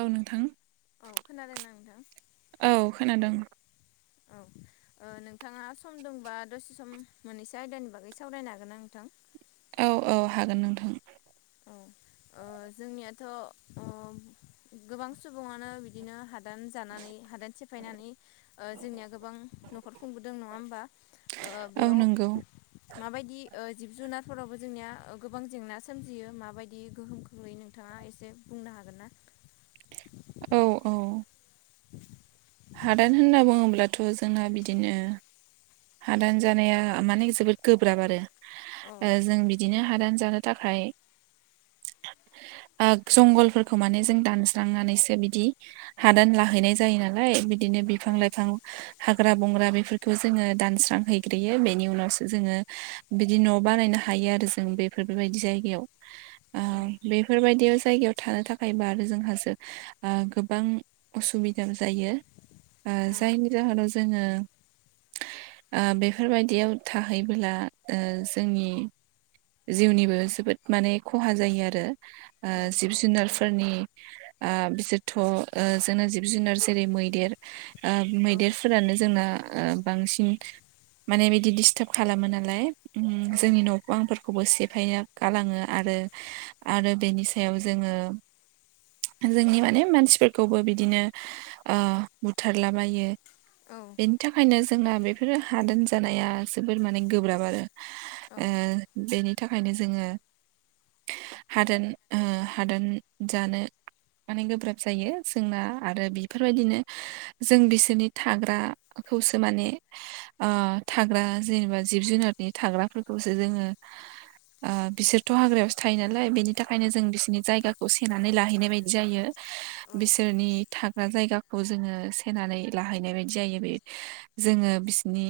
औ नोंथां। औ खोनादोंना नोंथां? औ खोनादों। औ ओ नोंथाङा सम दंबा दसे सम मोननैसो आयदानि बागै सावरायनो हागोन ना नोंथां? औ औ हागोन नोंथां। औ ओ जोंनियाथ' गोबां सुबुङानो बिदिनो हाद दान जानानै हादान सिफायनानै जोंनिया गोबां न'खर खुंबोदों नङा होमबा? ओ औ बेयाव नंगौ माबायदि जिब जुनारफोरावबो जोंनिया गोबां जेंना सोमजियो। माबायदि गोहोम खोख्लैयो नोंथाङा एसे बुंनो हागोन ना? औ औ हादान होनना बुङोब्लाथ' जोंना बिदिनो हादान जानाया माने जोबोद गोब्राब आरो औ जों बिदि बिदिनो हादान जानो थाखाय ओ जंगलफोरखौ माने जों दानस्रांनानैसो बिदि हादान लाहैनाय जायो नालाय बिदिनो औ बिफां लाइफां हाग्रा बंग्रा बेफोरखौ जोङो दानस्रां हैैग्रोयो बेनि उनावसो जोङो बिदि न' बानायनो हायो आरो जों बे बेफोर बेबायदि जायगायाव औ ओ बेफोरबायदि जायगायाव थानो थाखायब आरो जोंहासो ओ गोबां असुबिदाबो जायो। ओ औ जायनि जाहोनाव जोङो ओ बेफोरबायदियाव थाहैबोला जोंनि जिउनिबो जोबोद माने खहा जायो आरो ओ औ जिब जुनार फोरनि ओ बिसोरथ' ओ जोंनो जिब जुनार जेरै मैदेर ओ मैदेरफोरानो जोंना ओ बांसिन माने बिदि डिस्टार्ब खालामो नालाय जोंनि उम जोंनि न'बां फोर खौबो सेफायना गालाङो आरो आरो बेनि सायाव जोङो जोंनि माने मानसिफोरखौबो बिदिनो ओ बुथारलाबायो औ बेनि थाखायनो जोंना बेफोरो हादान जानाया जोबोर माने गोब्राब आरो औ ओ बेनि थाखायनो जोङो हादान ओ हादान जानो माने गोब्राब जायो जोंना आरो बेफोरबायदिनो जों बिसोरनि थाग्राखौसो माने ओ थाग्रा जेनेबा जिब जुनारनि थाग्राफोरखौसो जोङो ओ बिसोरथ' हाग्रायावसो थायो नालाय बेनि थाखायनो जों बिसोरनि जायगाखौ सेनानै लाहैनाय बायदि जायो। बिसोरनि थाग्रा जायगाखौ जोङो सेनानै लाहैनाय बायदि जायो बे जोङो बिसिनि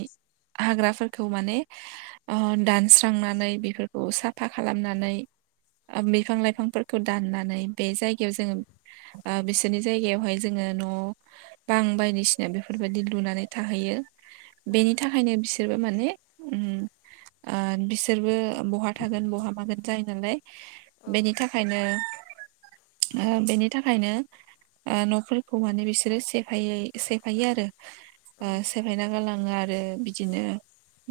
हाग्राफोरखौ माने ओ दानस्रांनानै नानै बेफोरखौ साफा खालामनानै ओ बिफां लाइफांफोरखौ दाननानै बे जायगायाव जोङो ओ बिसोरनि जायगायावहाय जोङो न' बां बायदिसिना बेफोरबायदि लुनानै थाहैयो औ बेनि थाखायनो बिसोरबो माने उम ओ बिस बिसोरबो बहा थागोन बहा मागोन जायो नालाय बेनि थाखायनो ओ बेनि थाखायनो ओ न'फोरखौ माने बिसोरो सेफाय सेफायो आरो ओ सेफायना गलां ङा आरो बिदिनो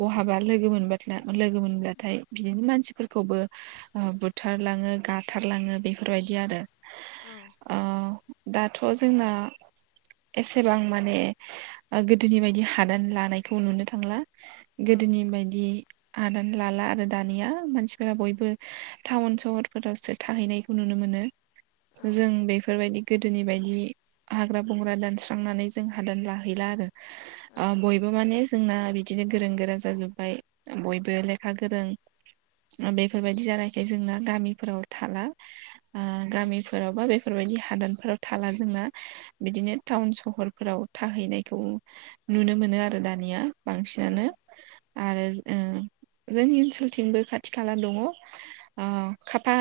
बहाबा लोगो मोनबा लोगो मोनब्ला नाथाय बिदिनो मानसिफोरखौबो ओ बुथार लाङो गाथारलाङो बेफोरबायदि आरो ओ दाथ' जोंना एसेबां माने गोदोनि बायदि हादान लानायखौ नुनो थांला गोदोनि बायदि हादान लाला आरो दानिया मानसिफोरा बयबो टाउन सहरफोरावसो थाहैनायखौ नुनो मोनो जों बेफोरबायदि गोदोनि बायदि हाग्रा बंग्रा दानस्रांनानै जों हादान लाहैला आरो ओ बयबो बेबो माने जोंना बिदिनो गोरों गोरा जाजोब्बाय बयबो लेखा ग गोरों बेफोरबायदि जानायख जोंना गामिफोराव थाला। ओ गामिफोराव बा बेफोरबायदि हादानफोराव थाला जोंहा बिदिनो टाउन सहरफोराव थाहैनायखौ नुनो मोनो आरो दानिया बांसिनानो दासिमबो आरो ओ जोंनि ओनसोलथिंबो खाथि खाला दङ। ओ खाफा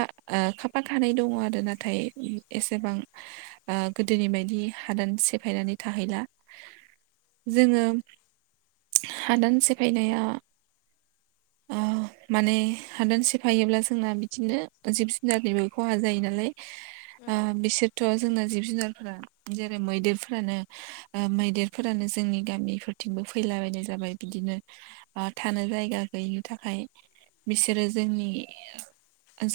खााफा खानाय दङ आरो नाथाय एसेबां ओ गोदोनि बायदि हादान सेफायनानै थाहैला जोङो हादान सेफायनाया ओ [inaudible] माने हादान सेफायोब्ला जोंना बिदिनो जिब जुनारनिबो खहा जायो नालाय आ बिसोरथ' जोंना जिब जुनारफोरा जेरै मैदेरफोरानो आ मैदेरफोरानो जोंनि गामिफोरथिंबो फैलाबायनाय जाबाय बिदिनो आ थानो जायगा गैयिनि थाखाय बिसोरो जोंनि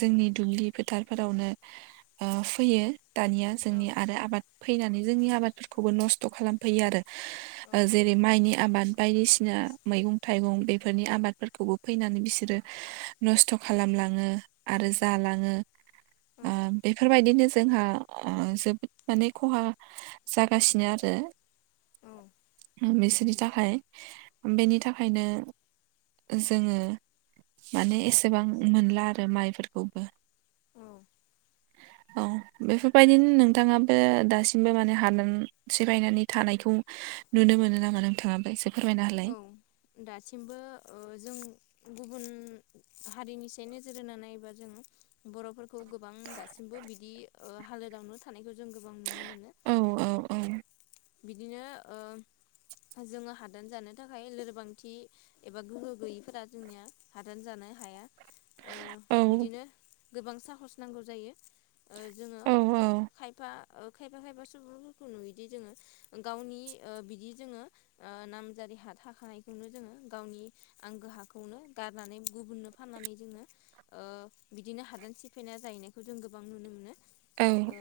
जोंनि दुब्लि फोथारफोरावनो आ फैयो दानिया जोंनि आरो आबाद फैनानै जोंनि आबादफोरखौबो नस्थ' खालामफैयो आरो ओ जेरै माइनि आबाद बायदिसिना मैगं थाइगं बेफोरनि आबाद फोरखौबो फैनानै बिसोरो नस्थ' खालामलाङो आरो जालाङो आ बेफोरबायदिनो जोंहा आ जोबोद माने खहा जागासिनो आरो बिसोरनि थाखाय बेनि थाखायनो जोङो माने एसेबां मोनला आरो माइफोरखौबो औ औ बेफोरबायदिनो नोंथाङाबो दासिमबो माने हादान सिफायनानै थानायखौ नुनो मोनो नामा नोंथाङाबो इसे फोरमायना हालाय दासिमबो ओ जों गुबुन हारिनिसे नोजोर होनानै बा जों बर'फोरखौ गोबां दासिमबो बिदि ओ हालोदावनो थानायखौ जों गोबां नुनो मोनो औ औ औ बिदिनो ओ जोङो हादान जानो थाखाय लोरबांथि एबा गोहो गैयैफोरा जोंनिया हादान जानो हाया ओ औ बिदिनो गोबां साहस नांगौ जायो ओ जोङो औ खायफा ओ खायफा खायफा सुबुंफोरखौ नुयोदि जोङो गावनि ओ बिदि जोङो ओ नामजारि हा थाखानायखौनो जोङो गावनि आंगो हाखौनो गारनानै गुबुननो फाननानै जोङो ओ बिदिनो हादान सिफायना जाहैनायखौ जों गोबां नुनो मोनो औ ओ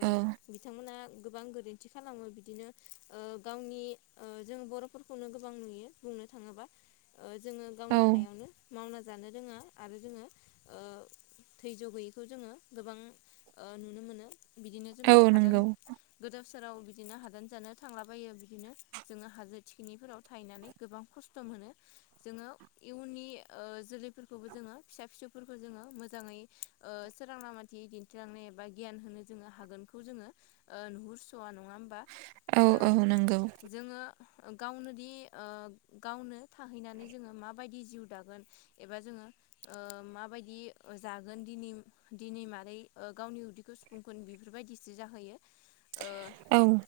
बिथांमोना गोबां गोरोन्थि खालामो बिदिनो ओ गावनि ओ जों बर'फोरखौनो गोबां नुयो बुंनो थाङोबा ओ जोङो औ गावनि हायावनो मावना जानो रोङा आरो जोङो ओ घैयज्य गैयैखौ जोङो गोबां ओ नुनो मोनो बिदिनो जोङो औ हादान नंगौ गोदाव सोराव बिदिनो हादान जानो थांलाबायो बिदिनो जोङो हाजो थिखिनिफोराव थायनानै गोबां खस्थ' मोनो जोङो इयुननि ओ जोलैफोरखौबो जोङो फिसा फिसौफोरखौ जोङो मोजाङै ओ सोरां लामाथि दिन्थिलांनो एबा गियान होनो जोङो हागोनखौ जोङो ओ नुहुरस'या नङा होमबा औ ओ औ नंगौ जोङो गावनो दि ओ गावनो थाहैनानै जोङो माबायदि जिउ दागोन एबा जोङो ओ माबायदि जागोन दिनि दिनि मारै ओ गावनि उदिखौ सुफुंखोन बेफोरबायदिसो जाहोयो ओ औ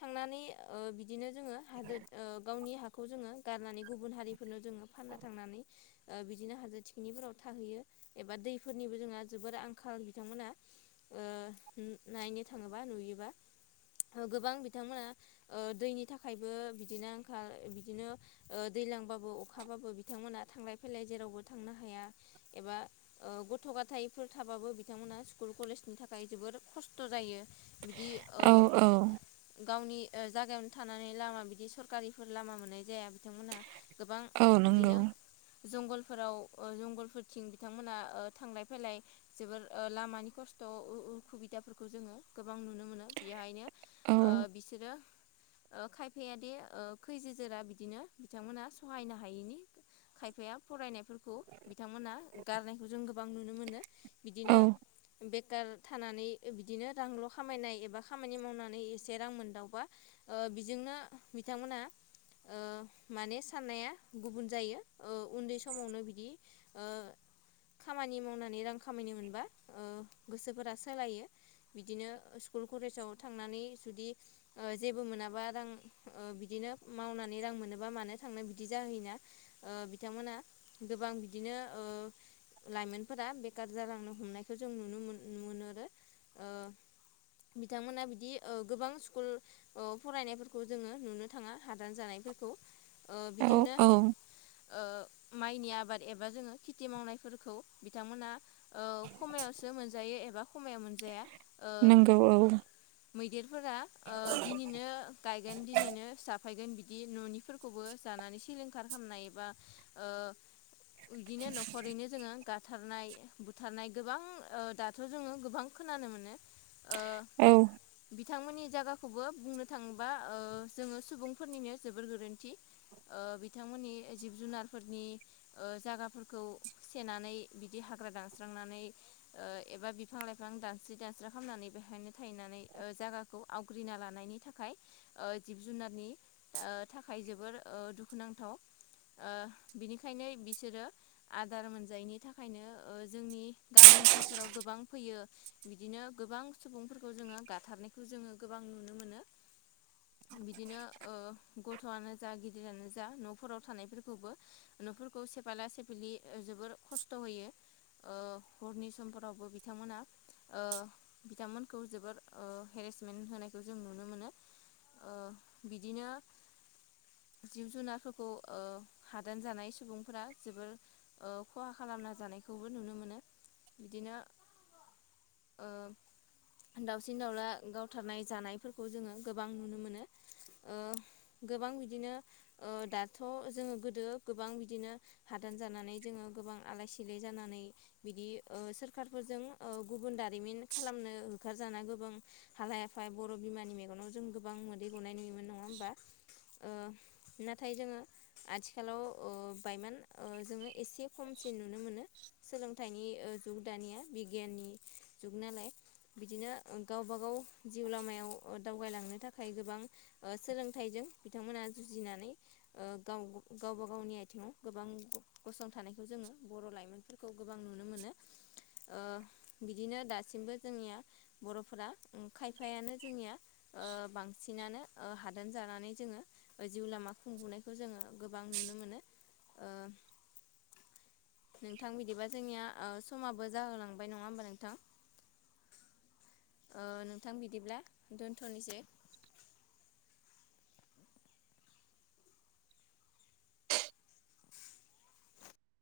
थांनानै ओ बिदिनो जोङो हाजो ओ गावनि हाखौ जोङो गारनानै गुबुन हारिफोरनो जोङो फानना थांनानै ओ बिदिनो हाजो थिखिनिफोराव थाहैयो एबा दैफोरनिबो जोंहा जोबोर आंखाल बिथांमोना ओ नायनो थाङोबा नुयोबा गोबां बि बिथांमोना ओ दैनि थाखायबो बिदिनो आंखाल बिदिनो ओ दैलांबाबो अखाबाबो बिथांमोना थांलाय फैलाय जेरावबो थांनो हाया एबा ओ गथ' गाथायफोर थाबाबो बिथांमोनहा स्कुल कलेजनि थाखाय जोबोर खस्थ' जायो बिदि ओ औ औ गावनि ओ जागायावनो थानानै लामा बिदि सरकारिफोर लामा मोननाय जाया बिथांमोना गोबां औ नंगौ बिदिनो जंगलफोराव ओ जंगलफोरथिं बिथांमोना ओ थांलाय फेलाय जोबोर ओ लामानि खस्थ' उ-उखुबिदाफोरखौ जोङो गोबां नुनो मोनो बेहायनो औ ओ बिसोरो ओ खायफायादि ओ खैजो जोरा बिदिनो बिथांमोना सहायनो हायैनि खायफाया फरायनायफोरखौ बिथांमोना गारनायखौ जों गोबां नुनो मोनो। औ बिदिनो बेखार थानानै बिदिनो रांल' खामायनाय एबा खामानि मावनानै से रां मोनदावबा ओ बेजोंनो बिथांमोना ओ माने साननाया गुबुन जायो ओ उन्दै समावनो बिदि ओ खामानि मावनानै रां खामायनो मोनबा ओ गोसोफोरा सोलायो। बिदिनो स्कुल कलेजाव थांनानै जुदि ओ जेबो मोनाबा रां ओ बिदिनो मावनानै रां मोनोबा मानो थांनो बिदि जाहैयोना। ओ बिथांमोना गोबां बिदिनो ओ लाइमोनफोरा बेखार जालांनो हमनायखौ जों नुनो मोन मोनहरो ओह बिथांमोना बिदि ओ गोबां स्कुल फरायनायफोरखौ जोङो नुनो थाङा हादान जानायफोरखौ। ओ औ बिदिनो औ ओ माइनि आबाद एबा जोङो खेथि मावनायफोरखौ बिथांमोना ओ खमायावसो मोनजायो एबा खमायाव मोनजाया। नोंगौ औ। मैदेरफोरा ओ दिनैनो गायगोन दिनैनो फिसा फायगोन बिदि न'निफोरखौबो जानानै सिलिंखार खालामनायबा ओ उयदिनो न'खरैनो जोङो गाथारनाय बुथारनाय गोबां ओ दाथ' जोङो गोबां खोनानो मोनो ओ औ बिथांमोननि जायगाखौबो बुंनो थाङोबा ओ जोङो सुबुंफोरनिनो जोबोर गोरोन्थि। ओ बिथांमोननि जिब जुनारफोरनि ओ जागाफोरखौ सेेनानै बिदि हाग्रा दानस्रांनानै ओ एबा बिफां लाइफां दानस्रि दानस्रि खालामनानै बेहायनो थाहैनानै ओ जायगाखौ आवग्रिना लानायनि थाखाय ओ जिब जुनारनि ओ थाखाय जोबोर ओ दुखुनांथाव। ओ बिनिखायनो बिसोरो आदार मोनजायैनि थाखायनो ओ जोंनि गामि ओनसोलफोराव गोबां फैयो। बिदिनो गोबां सुबुंफोरखौ जोङो गाथारनायखौ जोङो गोबां नुनो मोनो। बिदिनो ओ गथ'आनो जा गिदिरानो जा न'फोराव थानायफोरखौबो न'फोरखौ सेफायला सेफिलि जोबोर खस्थ' होयो। ओ हरनि समफोरावबो बिथांमोना ओ बिथांमोनखौ जोबोर ओ हेरेसमेन्ट होनायखौ जों नुनो मोनो ओ बिदिनो जिब जुनारफोरखौ ओ हादान जानाय सुबुंफोरा जोबोर ओ खहा खालामना जानायखौबो नुनो मोनो बिदिनो ओ दावस सिन दावला गावथारनाय जानायफोरखौ जोङो गोबां नुनो मोनो ओ गोबां बिदिनो ओ दाथ' जोङो गोदो गोबां बिदिनो हादान जानानै जोङो गोबां आलाय सिलाय जानानै बिदि ओ सोरखारफोरजों ओ गुबुन दारिमिन खालामनो होखारजानांगौ बां हालाय हाफाय बर' बिमानि मेगनाव जों गोबां मोदै गनाय नुयोमोन नङा होमबा? ओ नाथाय जोङो आथिखालाव ओ बायमान ओ जोङो एसे खमसिन नुनो मोनो सोलोंथाइनि ओ जुग दानिया बिगियाननि जुग नालाय बिदिनो गावबागाव जिउ लामायाव दावगालांनो थाखाय गोबां सोलोंथाइजों बिथांमोना जुजिनानै ओ गाव गावबा गावनि आथिङाव गोबां गसंथानायखौ जोङो बर' लाइमोनफोरखौ गोबां नुनो मोनो। ओ बिदिनो दासिमबो जोंनिया बर'फोरा खायफायानो जोंनिया ओ बांसिनानो हादान जानानै जोङो जिउ लामा खुंबुनायखौ जोङो गोबां नुनो मोनो ओ नोंथां बिदिबा जोंनिया ओ समाबो जाहोलांबाय नङा होमबा नोंथां। ओ नोंथां बिदिब्ला दोनथलनिसै। [inaudible]